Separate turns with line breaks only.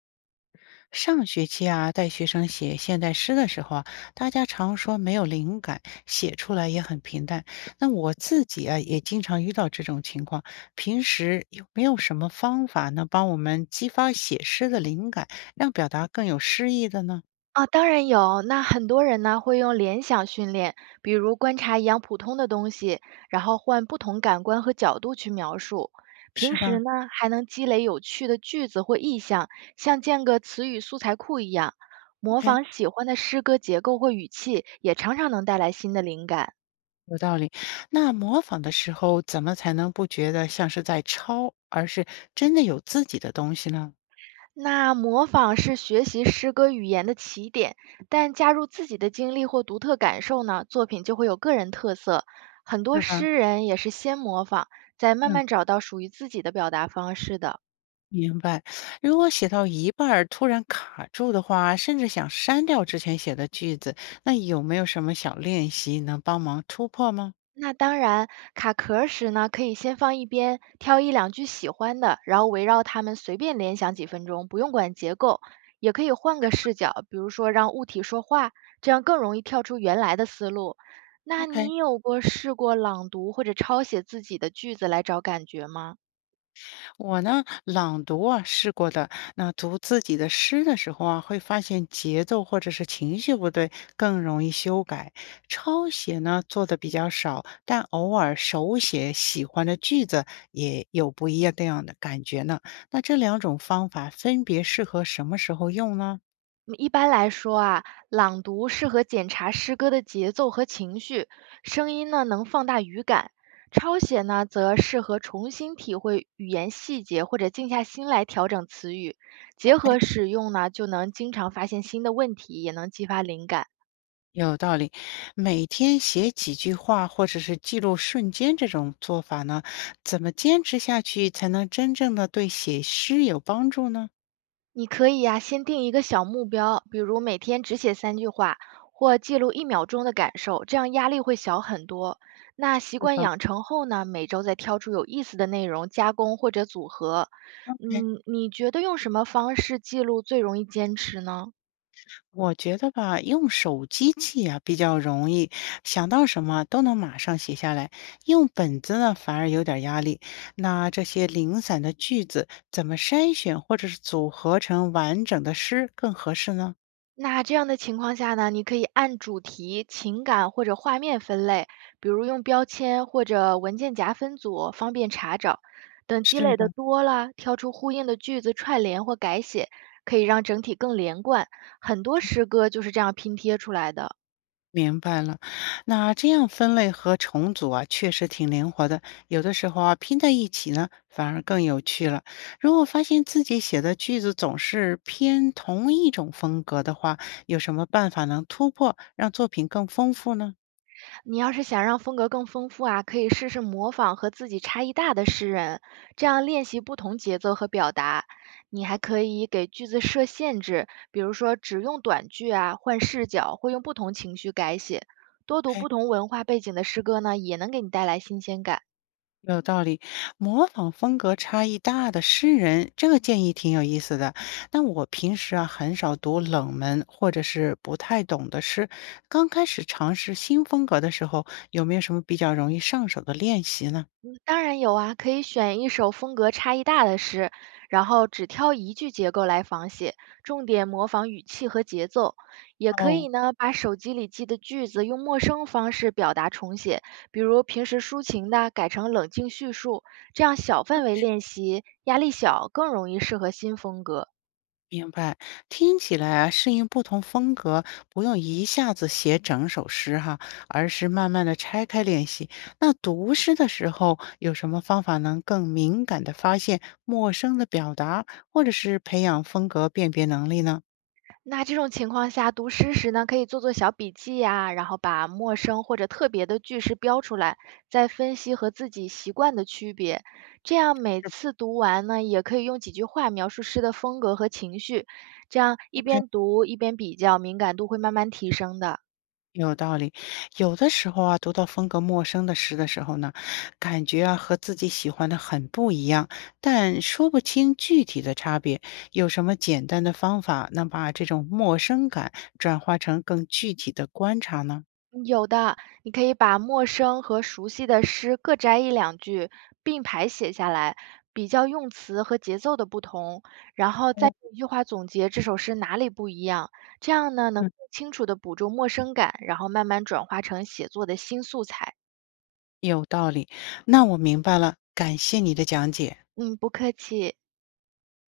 上学期啊，带学生写现代诗的时候啊，大家常说没有灵感，写出来也很平淡。那我自己啊，也经常遇到这种情况。平时有没有什么方法能帮我们激发写诗的灵感，让表达更有诗意的呢？
啊，当然有。那很多人呢会用联想训练，比如观察一样普通的东西，然后换不同感官和角度去描述。
是
平时
吧
呢还能积累有趣的句子或意象，像建个词语素材库一样，模
？OK，
仿喜欢的诗歌结构或语气，也常常能带来新的灵感。
有道理。那模仿的时候，怎么才能不觉得像是在抄，而是真的有自己的东西呢？
那模仿是学习诗歌语言的起点，但加入自己的经历或独特感受呢，作品就会有个人特色。很
是
多
吧？
诗人也是先模仿，再慢
嗯。
慢找到属于自己的表达方式的。
明白，如果写到一半儿突然卡住的话，甚至想删掉之前写的句子，那有没有什么小练习能帮忙突破吗
那当然，卡壳儿时呢，可以先放一边，挑一两句喜欢的，然后围绕它们随便联想几分钟，不用管结构。也可以换个视角，比如说让物体说话，这样更容易跳出原来的思路。那
？OK，
你有过试过朗读或者抄写自己的句子来找感觉吗？
我呢，朗读啊试过的，那读自己的诗的时候啊，会发现节奏或者是情绪不对，更容易修改。抄写呢做的比较少，但偶尔手写喜欢的句子也有不一样的感觉呢。那这两种方法分别适合什么时候用呢？
嗯，一般来说啊，朗读适合检查诗歌的节奏和情绪，声音呢能放大语感；抄写呢则适合重新体会语言细节或者静下心来调整词语，
o
结合
k
使用呢就能经常发现新的问题，也能激发灵感。
有道理，每天写几句话或者是记录瞬间这种做法呢，怎么坚持下去才能真正的对写诗有帮助呢？
你可以呀、先定一个小目标，比如每天只写三句话，或记录一秒钟的感受，这样压力会小很多。那习
对
惯
吧？
养成后呢，每周再挑出有意思的内容加工或者组合。
OK，
嗯，你觉得用什么方式记录最容易坚持呢？
我觉得吧，用手机记啊比较容易，想到什么都能马上写下来。用本子呢，反而有点压力。那这些零散的句子怎么筛选或者是组合成完整的诗更合适呢？
那这样的情况下呢，你可以按主题、情感或者画面分类，比如用标签或者文件夹分组，方便查找。等积
是
累的
的，
多了，挑出呼应的句子串联或改写，可以让整体更连贯。很多诗歌就是这样拼贴出来的。
明白了，那这样分类和重组啊，确实挺灵活的。有的时候啊，拼在一起呢，反而更有趣了。如果发现自己写的句子总是偏同一种风格的话，有什么办法能突破，让作品更丰富呢？
你要是想让风格更丰富啊，可以试试模仿和自己差异大的诗人，这样练习不同节奏和表达。你还可以给句子设限制，比如说只用短句啊，换视角，或用不同情绪改写。多读不同文化背景的诗歌呢，也能给你带来新鲜感。
有道理，模仿风格差异大的诗人，这个建议挺有意思的。那我平时啊很少读冷门或者是不太懂的诗，刚开始尝试新风格的时候，有没有什么比较容易上手的练习呢？
嗯当然有啊，可以选一首风格差异大的诗，然后只挑一句结构来仿写，重点模仿语气和节奏。也可
哦
以呢，把手机里记的句子用陌生方式表达重写，比如平时抒情的改成冷静叙述，这样小范围练习，压力小，更容易适合新风格。
明白，听起来啊，适应不同风格，不用一下子写整首诗哈，而是慢慢的拆开练习。那读诗的时候，有什么方法能更敏感的发现陌生的表达，或者是培养风格辨别能力呢？
那这种情况下，读诗时呢，可以做做小笔记呀，然后把陌生或者特别的句式标出来，再分析和自己习惯的区别。这样每次读完呢，也可以用几句话描述诗的风格和情绪，这样一边读一边比较，敏感度会慢慢提升的。
有道理，有的时候啊，读到风格陌生的诗的时候呢，感觉啊和自己喜欢的很不一样，但说不清具体的差别。有什么简单的方法能把这种陌生感转化成更具体的观察呢？
嗯有的，你可以把陌生和熟悉的诗各摘一两句，并排写下来，比较用词和节奏的不同，然后再用一句话总结这首诗哪里不一样。这样呢，能
嗯，
更清楚地捕捉陌生感，然后慢慢转化成写作的新素材。
有道理，那我明白了，感谢你的讲解。
嗯，不客气。